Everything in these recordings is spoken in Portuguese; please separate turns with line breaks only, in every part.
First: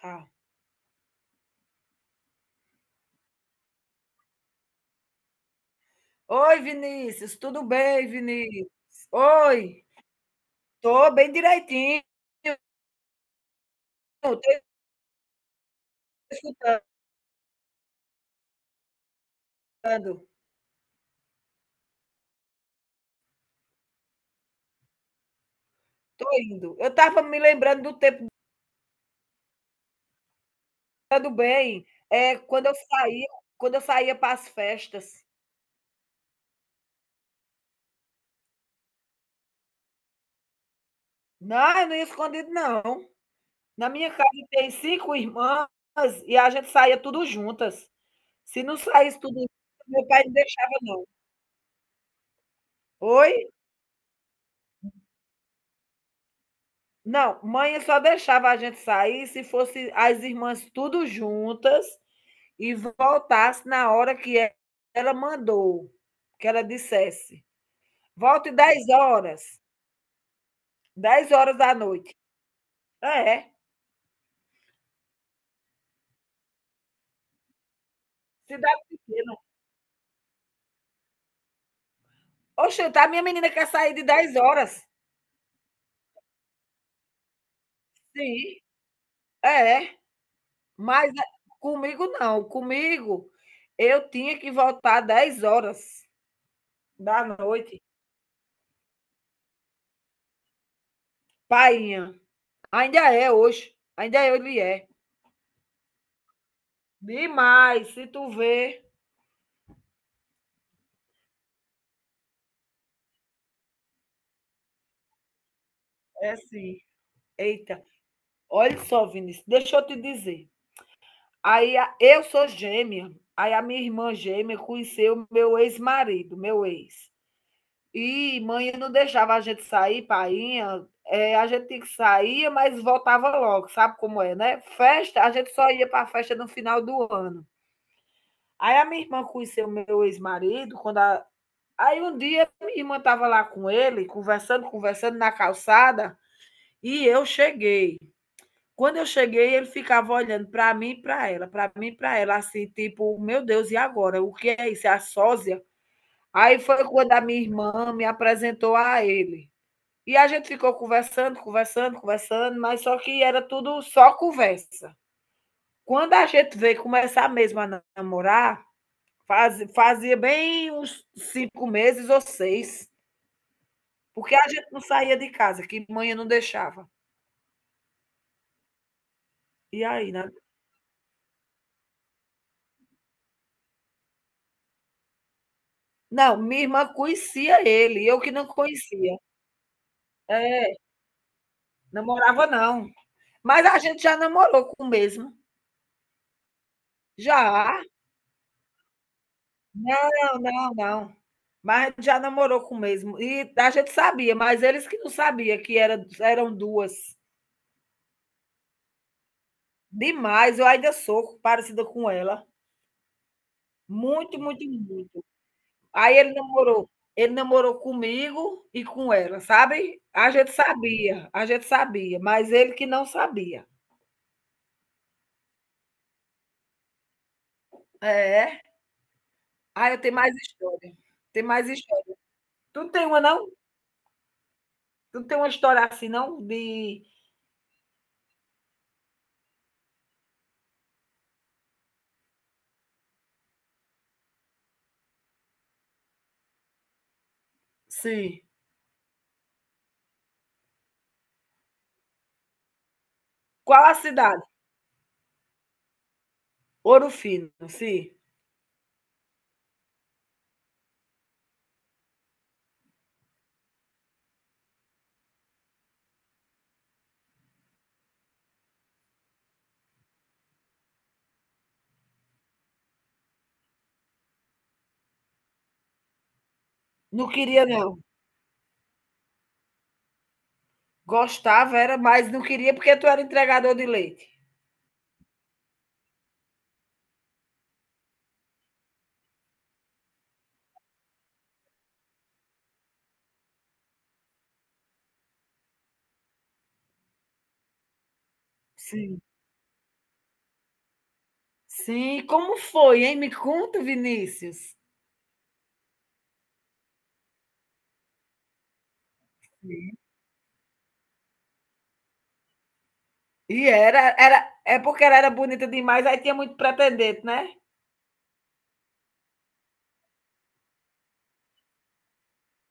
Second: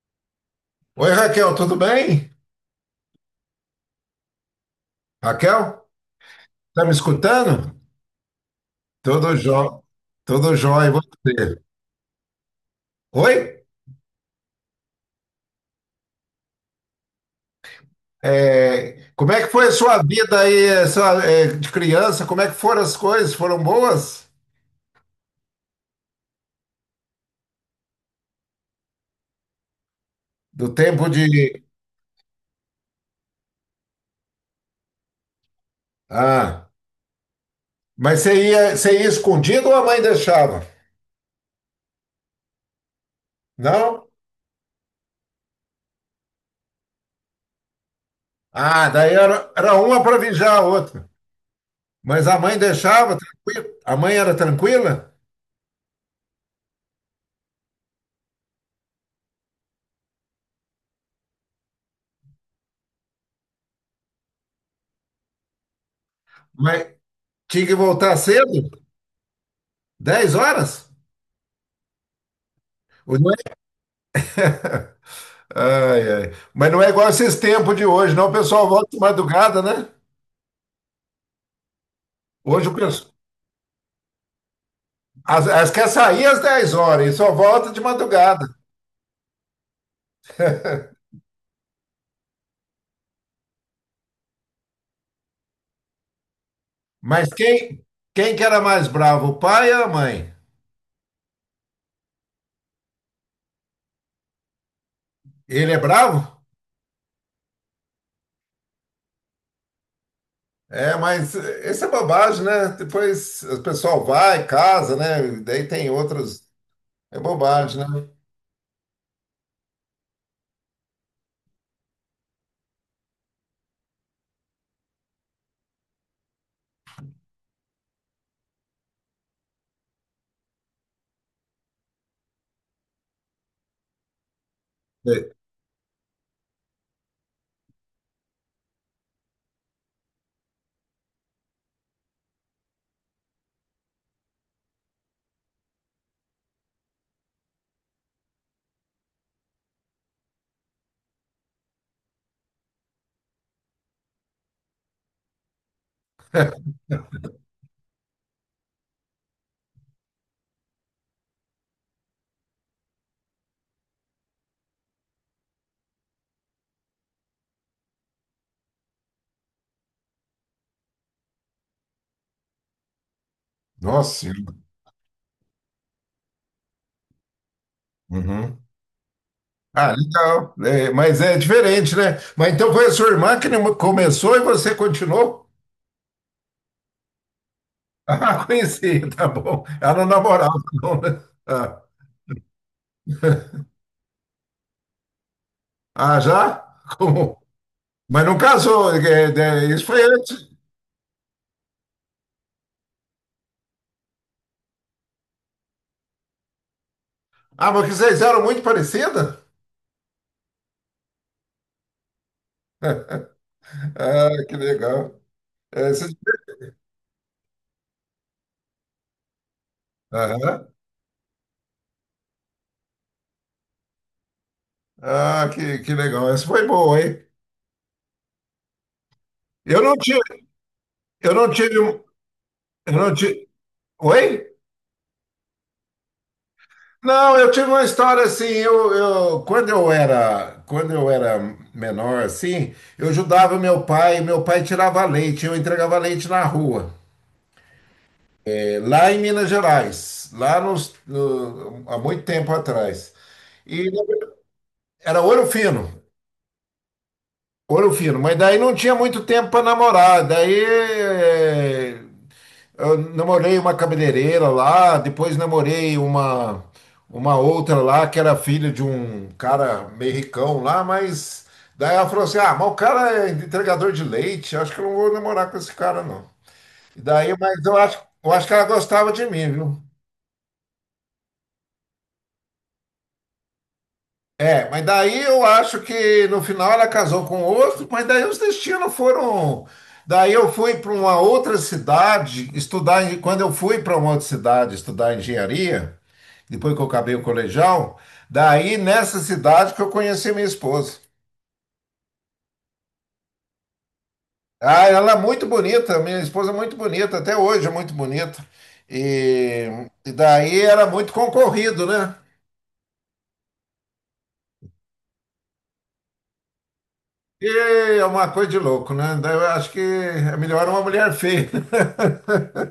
Tá.
Oi, Raquel, tudo bem? Raquel,
Oi,
tá me
Vinícius, tudo
escutando?
bem, Vinícius?
Tudo jó,
Oi,
tudo jóia, e
tô bem
você?
direitinho,
Oi?
tô escutando,
É, como é que foi a sua vida aí, essa, de criança? Como é que foram as coisas? Foram boas?
tô indo. Eu tava me lembrando do tempo
Do tempo
do
de.
bem, é quando eu saía para as festas.
Ah, mas você ia escondido ou a mãe deixava?
Não, eu não ia escondido não. Na
Não?
minha casa tem 5 irmãs e a gente saía tudo juntas. Se não
Ah, daí
saísse tudo junto,
era uma
meu
para
pai não
vigiar a
deixava não.
outra. Mas a mãe deixava,
Oi?
tranquila? A mãe era tranquila?
Não, mãe só deixava a gente sair se fosse as irmãs tudo juntas e voltasse na hora que ela mandou, que ela
Mas
dissesse.
tinha que voltar
Volte
cedo?
10 horas,
10h?
10 horas da noite.
O-
É,
Ai, ai. Mas não é igual esses tempos de hoje, não. O pessoal
cidade
volta de
pequena.
madrugada, né? Hoje o
Oxe, tá,
pessoal.
minha menina quer sair de 10 horas.
As quer sair às 10h e só volta de madrugada.
Sim, é, é. Mas é, comigo não, comigo eu tinha que voltar 10 horas da
Mas quem,
noite.
quem que era mais bravo, o pai ou a mãe?
Painha, ainda é hoje, ainda é, ele é.
Ele é bravo?
Demais, se tu vê,
É, mas isso é bobagem, né? Depois o pessoal vai, casa, né? Daí tem
é
outros.
sim.
É bobagem,
Eita,
né?
olha só, Vinícius, deixa eu te dizer. Aí eu sou gêmea. Aí a minha irmã gêmea conheceu meu ex-marido, meu ex. E mãe não deixava a gente sair, painha. A gente tinha que sair, mas voltava logo, sabe como é, né? Festa, a
É.
gente só ia para a festa no final do ano. Aí a minha irmã conheceu meu ex-marido, aí um dia minha irmã estava lá com ele, conversando, conversando na calçada, e eu cheguei. Quando eu cheguei, ele ficava olhando para mim e para ela, para mim e para ela, assim, tipo, meu Deus, e agora? O que é isso? É a sósia? Aí foi quando a minha irmã me apresentou a ele. E a gente ficou conversando, conversando, conversando, mas só que era tudo só conversa. Quando a gente veio começar mesmo a namorar, fazia bem uns 5 meses ou 6,
Nossa
porque a
Senhora.
gente não saía de casa, que mãe não deixava.
Uhum.
E
Ah,
aí, né?
legal. É, mas é diferente, né? Mas então foi a sua irmã que começou e você continuou?
Não, minha irmã conhecia ele, eu que
Ah,
não
conheci,
conhecia.
tá bom. Ela não namorava,
É,
não, né? Ah,
namorava não. Mas a gente já namorou com o mesmo.
ah, já? Como?
Já.
Mas não casou, isso foi
Não,
antes.
não, não. Mas já namorou com o mesmo. E a gente sabia, mas eles que não sabiam que era, eram duas.
Ah, mas que vocês eram muito parecidas?
Demais, eu ainda sou parecida com ela.
Ah,
Muito,
que
muito,
legal.
muito.
É.
Aí ele namorou. Ele namorou comigo e com ela, sabe?
Aham.
A gente sabia, mas ele que não sabia.
Ah, que legal. Essa foi boa, hein?
É.
Eu
Ah,
não
eu tenho mais
tive,
história.
eu
Tem
não
mais
tive, um-
história. Tu não
eu
tem
não
uma, não?
tive. Oi?
Tu não tem uma história assim, não? De.
Não, eu tive uma história assim. Quando eu era menor, assim, eu ajudava meu pai. Meu pai tirava leite, eu entregava leite na rua,
Sim.
lá em Minas Gerais, lá nos, no- há muito tempo atrás.
Qual
E
a cidade?
era Ouro Fino,
Ouro Fino,
Ouro
sim.
Fino, mas daí não tinha muito tempo para namorar. Daí eu namorei uma cabeleireira lá, depois namorei uma outra lá que era filha de um cara meio ricão lá, mas daí ela falou assim: ah, mas o cara é entregador de leite, acho que eu não vou namorar com esse cara não. E
Não
daí, mas
queria,
eu acho,
não.
eu acho que ela gostava de mim, viu?
Gostava, era, mas não queria porque tu era entregador de leite.
É, mas daí eu acho que no final ela casou com outro, mas daí os destinos foram. Daí eu fui para uma outra cidade estudar. Quando eu fui para uma outra cidade estudar engenharia, depois que eu acabei o colegial, daí nessa
Sim.
cidade que eu conheci minha esposa.
Sim, como foi, hein? Me conta, Vinícius.
Ah, ela é muito bonita, minha esposa é muito bonita, até hoje é muito bonita. E,
Sim.
e daí era muito concorrido, né?
E era, era, é porque ela era bonita demais, aí tinha muito pretendente, né?
E é uma coisa de louco, né? Daí eu acho que é melhor uma mulher feia, né?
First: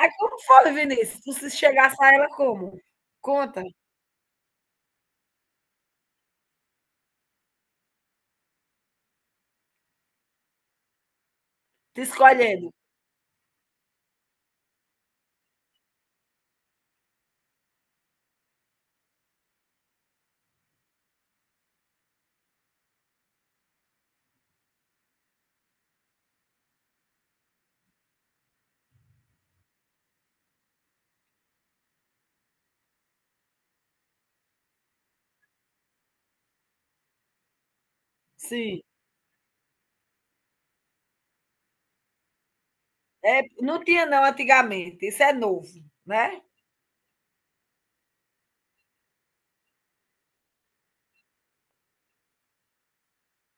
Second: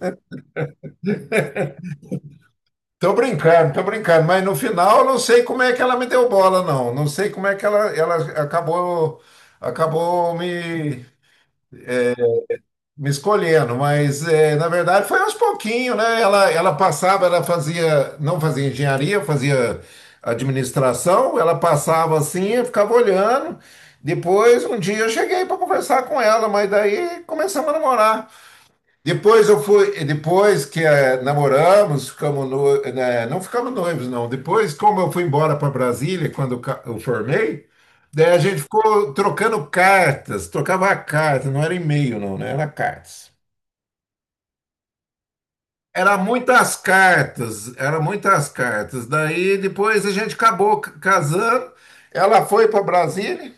Aí como foi, Vinícius? Tu se chegasse a ela como? Conta.
Tô brincando, mas no final eu não sei como é que ela me deu bola, não. Não sei como é que ela acabou, acabou me,
Te escolhendo.
me escolhendo, mas é, na verdade foi aos pouquinhos, né? Ela passava, ela fazia, não fazia engenharia, fazia administração, ela passava assim, eu ficava olhando. Depois, um dia eu cheguei para conversar com ela, mas daí começamos a namorar. Depois eu fui, depois que namoramos, ficamos no, né, não ficamos noivos, não. Depois, como eu fui embora para Brasília, quando eu formei, daí a gente
Sim.
ficou trocando cartas, trocava cartas, não era e-mail, não, né? Era cartas.
É, não tinha, não, antigamente. Isso é novo,
Era
né?
muitas cartas, era muitas cartas. Daí depois a gente acabou casando. Ela foi para Brasília.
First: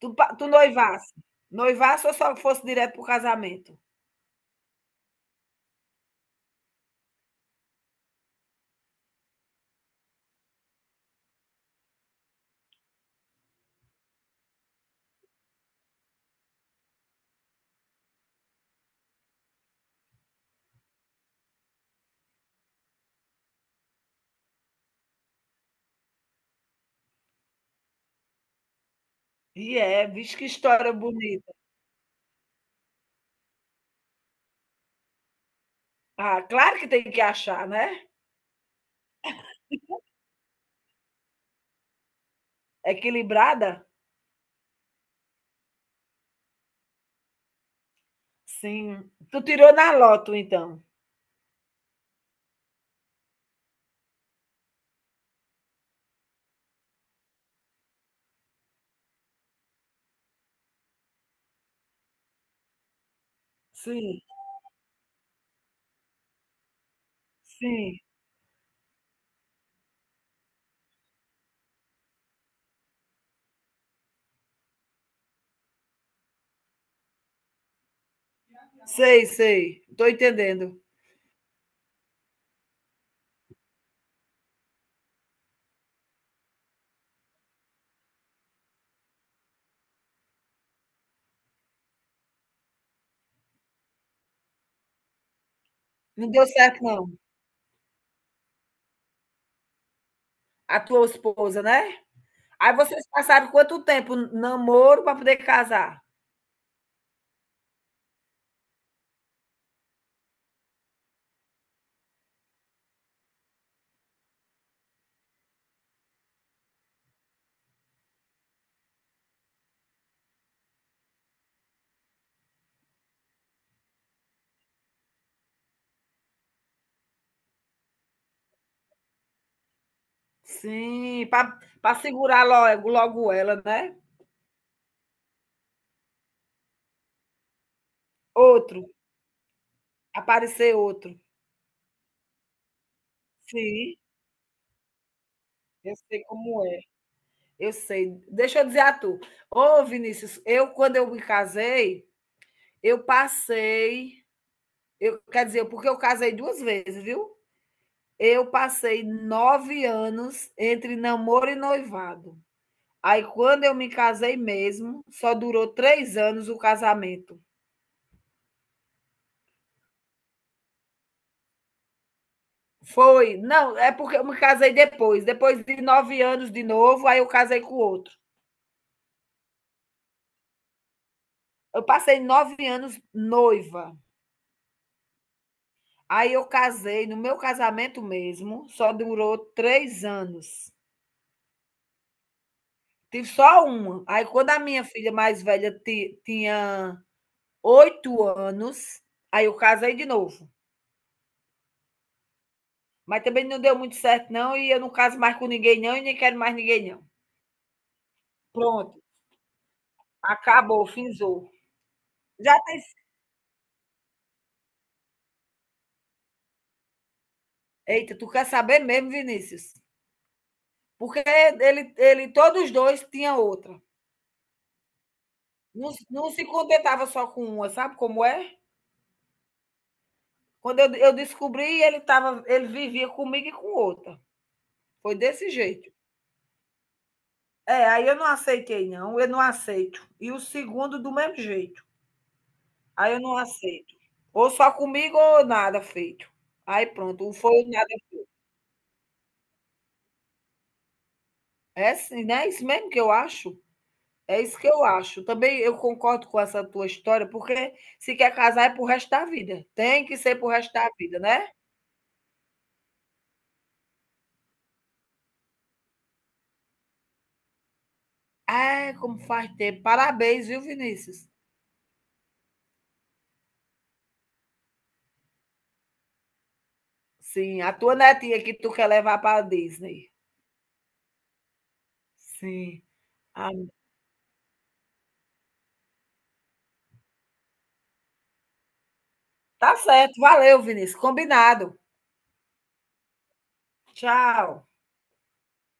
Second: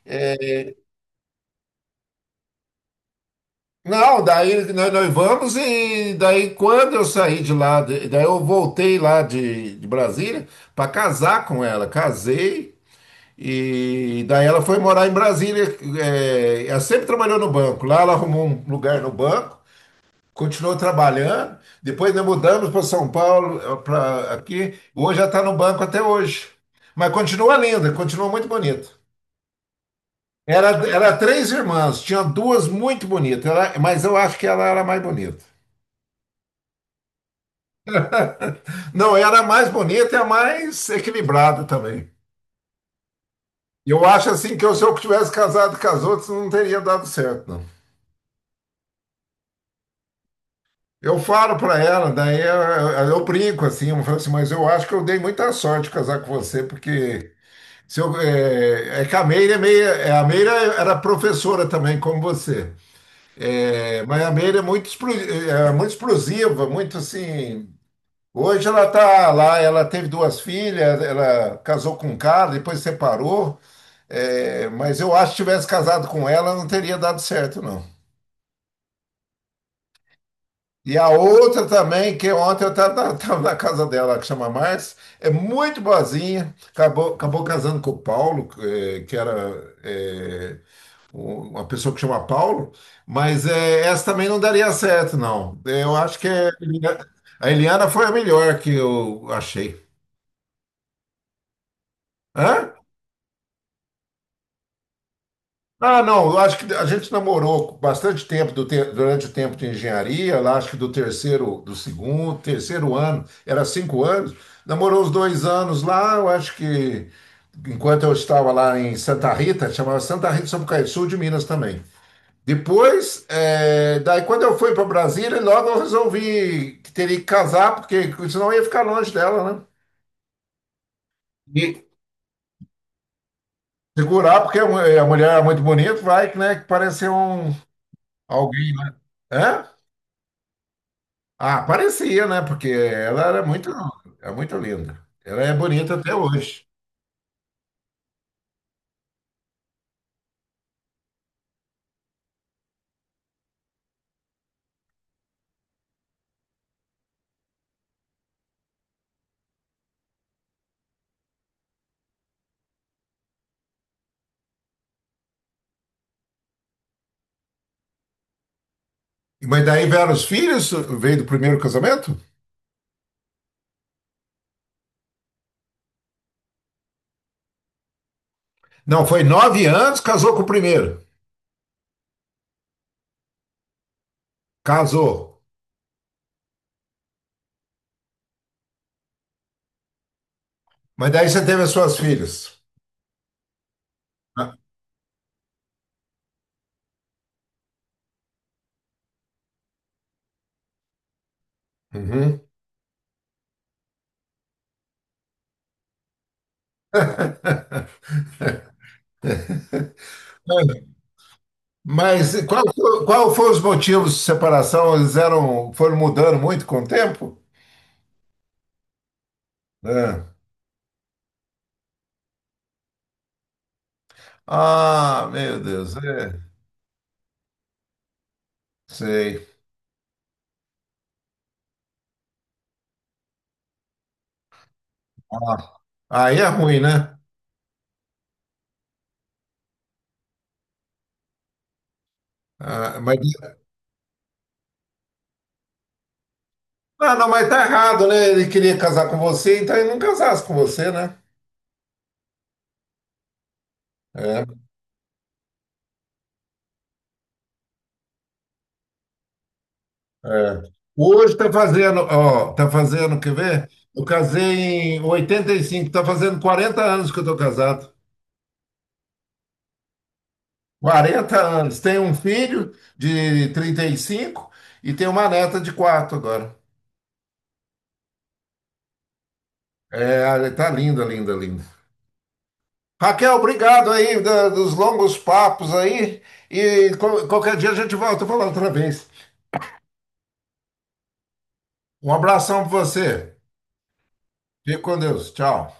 Tu, tu noivasse. Noivasse ou só fosse direto pro casamento?
Não, daí nós vamos e daí quando eu saí de lá, daí eu voltei lá de Brasília para casar com ela. Casei e daí ela foi morar em Brasília. É, ela sempre trabalhou no banco. Lá ela arrumou um lugar no banco, continuou trabalhando. Depois nós mudamos para São Paulo, para aqui. Hoje ela está no banco até hoje. Mas continua linda, continua muito bonita.
E é, vixe, que
Era,
história
era três
bonita.
irmãs, tinha duas muito bonitas, mas eu acho que ela era a mais bonita.
Ah, claro que tem que achar, né?
Não, era a mais bonita e a mais equilibrada também.
Equilibrada?
Eu acho assim que se eu tivesse casado com as outras, não teria dado certo, não.
Sim. Tu tirou na loto, então.
Eu falo para ela, daí eu brinco assim, eu falo assim, mas eu acho que eu dei muita sorte de casar com você, porque se eu, é, é que a Meira é meio, a Meira era professora também, como você. É, mas
Sim,
a Meira é muito explosiva, muito assim.
sim.
Hoje ela tá lá, ela teve duas filhas, ela casou com um cara, depois separou. É, mas eu acho que se tivesse casado com ela, não teria dado certo, não.
Sei, sei. Tô entendendo.
E a outra também, que ontem eu estava na casa dela, que chama Márcia, é muito boazinha, acabou casando com o Paulo, que era uma pessoa que chama Paulo, mas essa também não daria certo, não. Eu acho que
Não deu
a
certo,
Eliana
não.
a Eliana foi a melhor que eu achei.
A tua esposa, né? Aí
Hã?
vocês passaram quanto tempo namoro para poder casar?
Ah, não, eu acho que a gente namorou bastante tempo durante o tempo de engenharia, lá acho que do terceiro, do segundo, terceiro ano, era 5 anos, namorou uns 2 anos lá, eu acho que enquanto eu estava lá em Santa Rita, chamava Santa Rita de Sapucaí, sul de Minas também. Depois, daí quando eu fui para Brasília, logo eu resolvi que teria que casar, porque senão eu ia ficar longe dela, né?
Sim,
E
para segurar logo logo ela, né.
segurar, porque a mulher é muito bonita, vai, né, que parece um alguém,
Outro,
né? Hã?
aparecer outro.
Ah, parecia, né? Porque ela era muito,
Sim,
é muito linda. Ela é bonita
eu
até
sei como
hoje.
é, eu sei. Deixa eu dizer a tu, ô Vinícius, eu quando eu me casei, eu passei eu quer dizer, porque eu casei 2 vezes, viu. Eu passei 9 anos entre namoro e noivado. Aí quando eu me casei mesmo, só durou 3 anos o casamento.
Mas daí vieram os filhos, veio do primeiro casamento?
Foi, não, é porque eu me casei depois, depois de 9 anos de novo, aí eu casei com outro.
Não, foi 9 anos, casou com o primeiro.
Eu passei nove anos noiva,
Casou.
aí eu casei no meu casamento mesmo, só durou 3 anos.
Mas daí você teve as suas filhas.
Tive só uma. Aí quando
Ah,
a minha filha mais velha tinha 8 anos, aí eu casei de novo.
uhum.
Mas também não deu muito certo, não, e eu não caso mais com ninguém, não, e nem quero mais ninguém, não. Pronto, acabou, finzou.
Mas
Já tem.
qual foi os motivos de separação? Eles eram, foram mudando muito com o tempo?
Eita, tu quer saber mesmo, Vinícius?
É.
Porque ele, todos os dois tinham outra.
Ah, meu
Não,
Deus,
não
é,
se contentava só com uma, sabe como é?
sei.
Quando eu descobri, ele vivia comigo e com outra. Foi desse jeito.
Ah, aí é ruim, né?
É, aí eu não aceitei, não. Eu não aceito. E o segundo, do mesmo jeito.
Ah,
Aí
mas.
eu não aceito. Ou só comigo ou nada feito. Aí
Ah,
pronto,
não,
não
mas
foi
tá
nada.
errado, né? Ele queria casar com você, então ele não casasse com você, né?
É assim, né? É isso mesmo que eu acho. É
É,
isso que eu acho. Também eu concordo com essa tua história, porque se quer casar é pro resto da vida. Tem que ser pro
é.
resto da vida,
Hoje
né?
tá fazendo, ó, tá fazendo, quer ver? Eu casei em 85. Tá fazendo 40 anos que eu tô casado.
É, como faz tempo. Parabéns, viu, Vinícius?
40 anos. Tenho um filho de 35 e tenho uma neta de 4 agora.
Sim, a tua netinha que tu quer levar para Disney.
É, tá linda, linda, linda.
Sim.
Raquel,
Ah,
obrigado aí dos longos papos aí. E qualquer dia a gente volta a falar outra vez.
tá certo. Valeu, Vinícius. Combinado.
Um abração pra você.
Tchau.
Fique com Deus. Tchau.